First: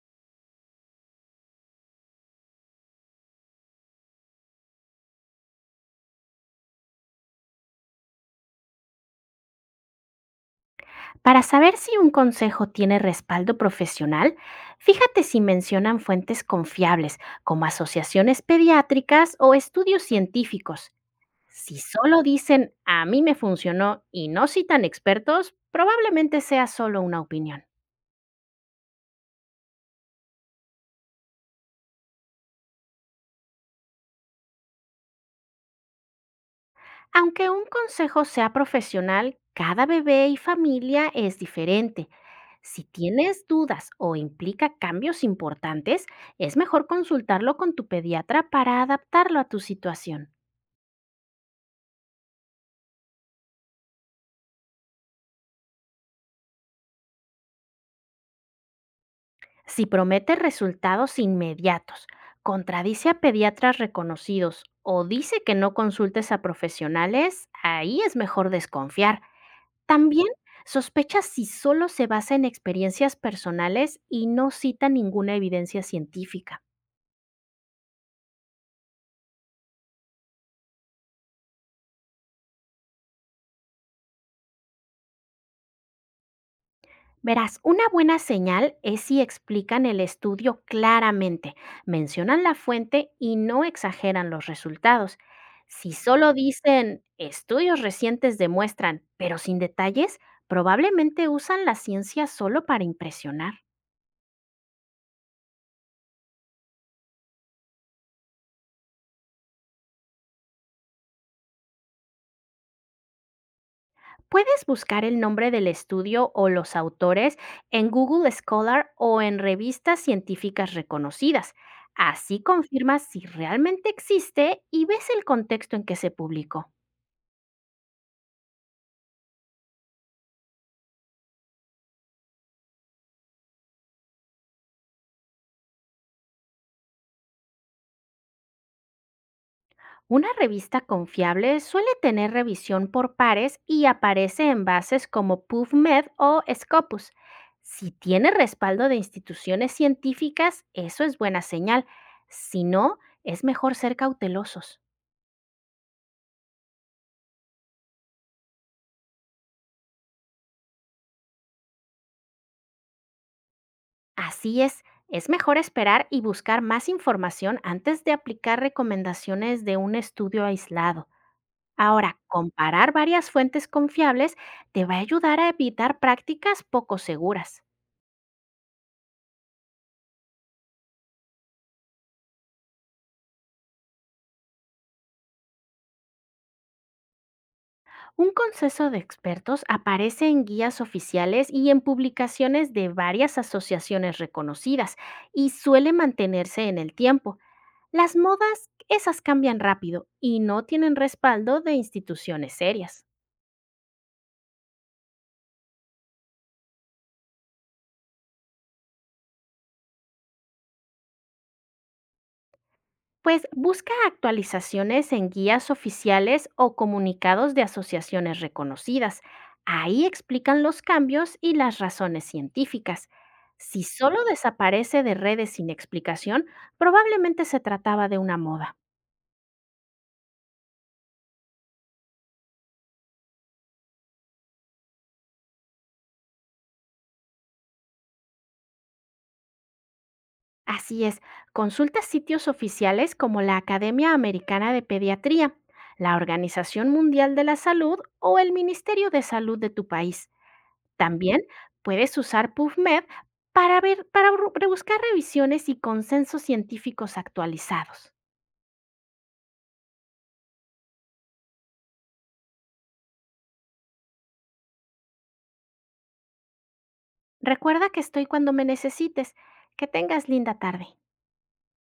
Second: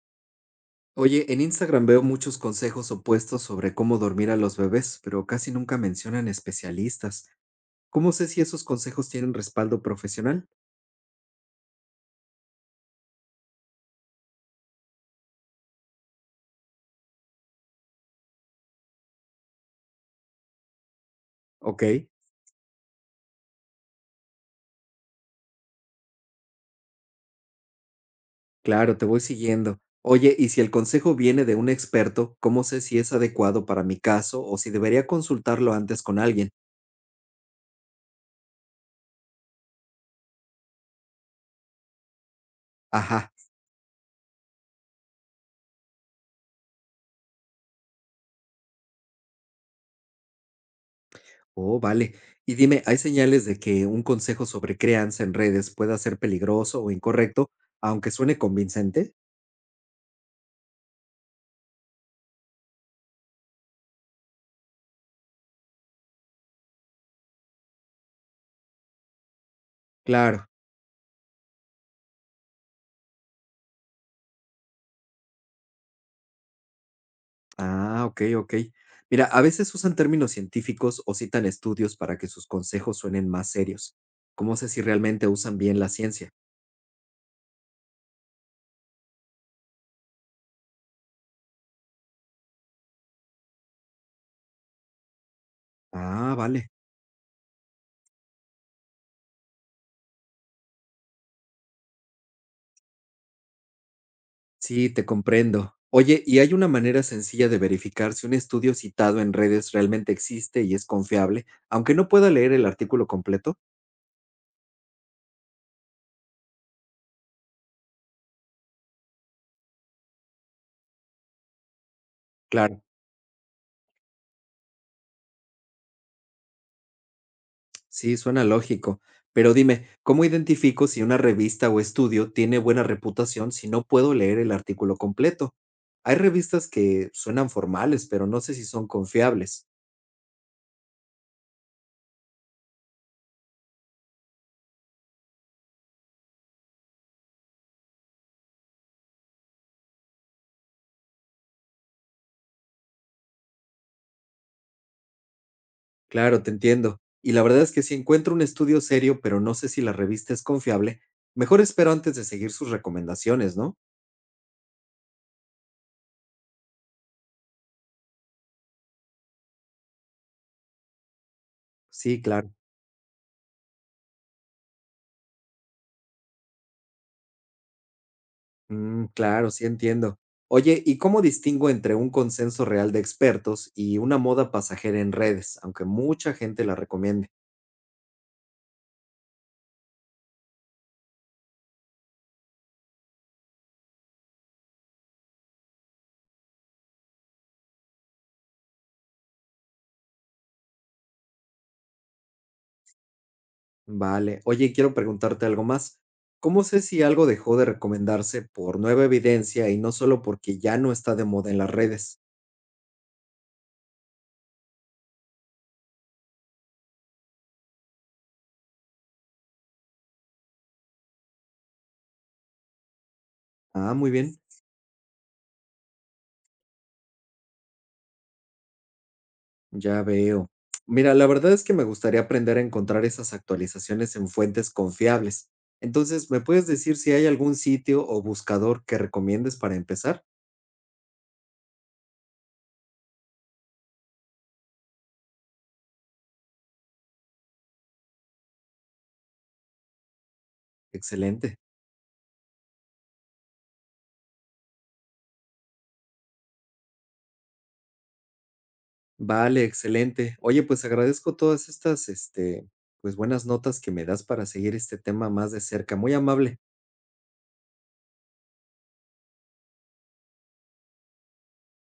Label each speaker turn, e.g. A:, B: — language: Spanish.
A: Oye, en Instagram veo muchos consejos opuestos sobre cómo dormir a los bebés, pero casi nunca mencionan especialistas. ¿Cómo sé si esos consejos tienen respaldo profesional?
B: Para saber si un consejo tiene respaldo profesional, fíjate si mencionan fuentes confiables como asociaciones pediátricas o estudios científicos. Si
A: Ok,
B: solo dicen a mí me funcionó y no citan expertos, probablemente sea solo una opinión.
A: claro, te voy siguiendo. Oye, y si el consejo viene de un experto, ¿cómo sé si es adecuado para mi caso o si debería consultarlo antes con alguien?
B: Aunque un consejo sea profesional, cada bebé y familia es diferente. Si
A: Ajá,
B: tienes dudas o implica cambios importantes, es mejor consultarlo con tu pediatra para adaptarlo a tu situación.
A: oh, vale. Y dime, ¿hay señales de que un consejo sobre crianza en redes pueda ser peligroso o incorrecto, aunque suene convincente?
B: Si promete resultados inmediatos, contradice a pediatras reconocidos o dice que no consultes a profesionales, ahí es mejor desconfiar. También
A: Claro.
B: sospecha si solo se basa en experiencias personales y no cita ninguna evidencia científica.
A: Ah, ok, ok. Mira, a veces usan términos científicos o citan estudios para que sus consejos suenen más serios. ¿Cómo sé si realmente usan bien la ciencia?
B: Verás, una buena señal es si explican el estudio claramente, mencionan la fuente y no exageran los resultados. Si solo
A: Ah, vale.
B: dicen estudios recientes demuestran, pero sin detalles, probablemente usan la ciencia solo para impresionar.
A: Sí, te comprendo. Oye, ¿y hay una manera sencilla de verificar si un estudio citado en redes realmente existe y es confiable, aunque no pueda leer el artículo completo?
B: Puedes buscar el nombre del estudio o los autores en Google Scholar o en revistas científicas reconocidas. Así
A: Claro.
B: confirmas si realmente existe y ves el contexto en que se publicó.
A: Sí, suena lógico. Pero dime, ¿cómo identifico si una revista o estudio tiene buena reputación si no puedo leer el artículo completo? Hay revistas que suenan formales, pero no sé si son confiables.
B: Una revista confiable suele tener revisión por pares y aparece en bases como PubMed o Scopus. Si tiene respaldo de instituciones científicas, eso es buena señal. Si no, es mejor ser cautelosos.
A: Claro, te entiendo. Y la verdad es que si encuentro un estudio serio, pero no sé si la revista es confiable, mejor espero antes de seguir sus recomendaciones, ¿no?
B: Así es mejor esperar y buscar más información antes de aplicar recomendaciones de un estudio aislado. Ahora,
A: Sí, claro.
B: comparar varias fuentes confiables te va a ayudar a evitar prácticas poco seguras.
A: Mm, claro, sí entiendo. Oye, ¿y cómo distingo entre un consenso real de expertos y una moda pasajera en redes, aunque mucha gente la recomiende?
B: Un consenso de expertos aparece en guías oficiales y en publicaciones de varias asociaciones reconocidas y suele mantenerse en el tiempo. Las modas, esas cambian rápido y no tienen respaldo de instituciones serias.
A: Vale. Oye, quiero preguntarte algo más. ¿Cómo sé si algo dejó de recomendarse por nueva evidencia y no solo porque ya no está de moda en las redes?
B: Pues busca actualizaciones en guías oficiales o comunicados de asociaciones reconocidas. Ahí explican los cambios y las razones científicas. Si
A: Ah, muy
B: solo
A: bien,
B: desaparece de redes sin explicación, probablemente se trataba de una moda.
A: ya veo. Mira, la verdad es que me gustaría aprender a encontrar esas actualizaciones en fuentes confiables. Entonces, ¿me puedes decir si hay algún sitio o buscador que recomiendes para empezar?
B: Así es, consulta sitios oficiales como la Academia Americana de Pediatría, la Organización Mundial de la Salud o el Ministerio de Salud de tu país. También
A: Excelente.
B: puedes usar PubMed para ver, para bu- rebuscar revisiones y consensos científicos actualizados.
A: Vale, excelente. Oye, pues agradezco todas estas, pues buenas notas que me das para seguir este tema más de cerca. Muy amable.
B: Recuerda que estoy cuando me necesites. Que tengas linda tarde.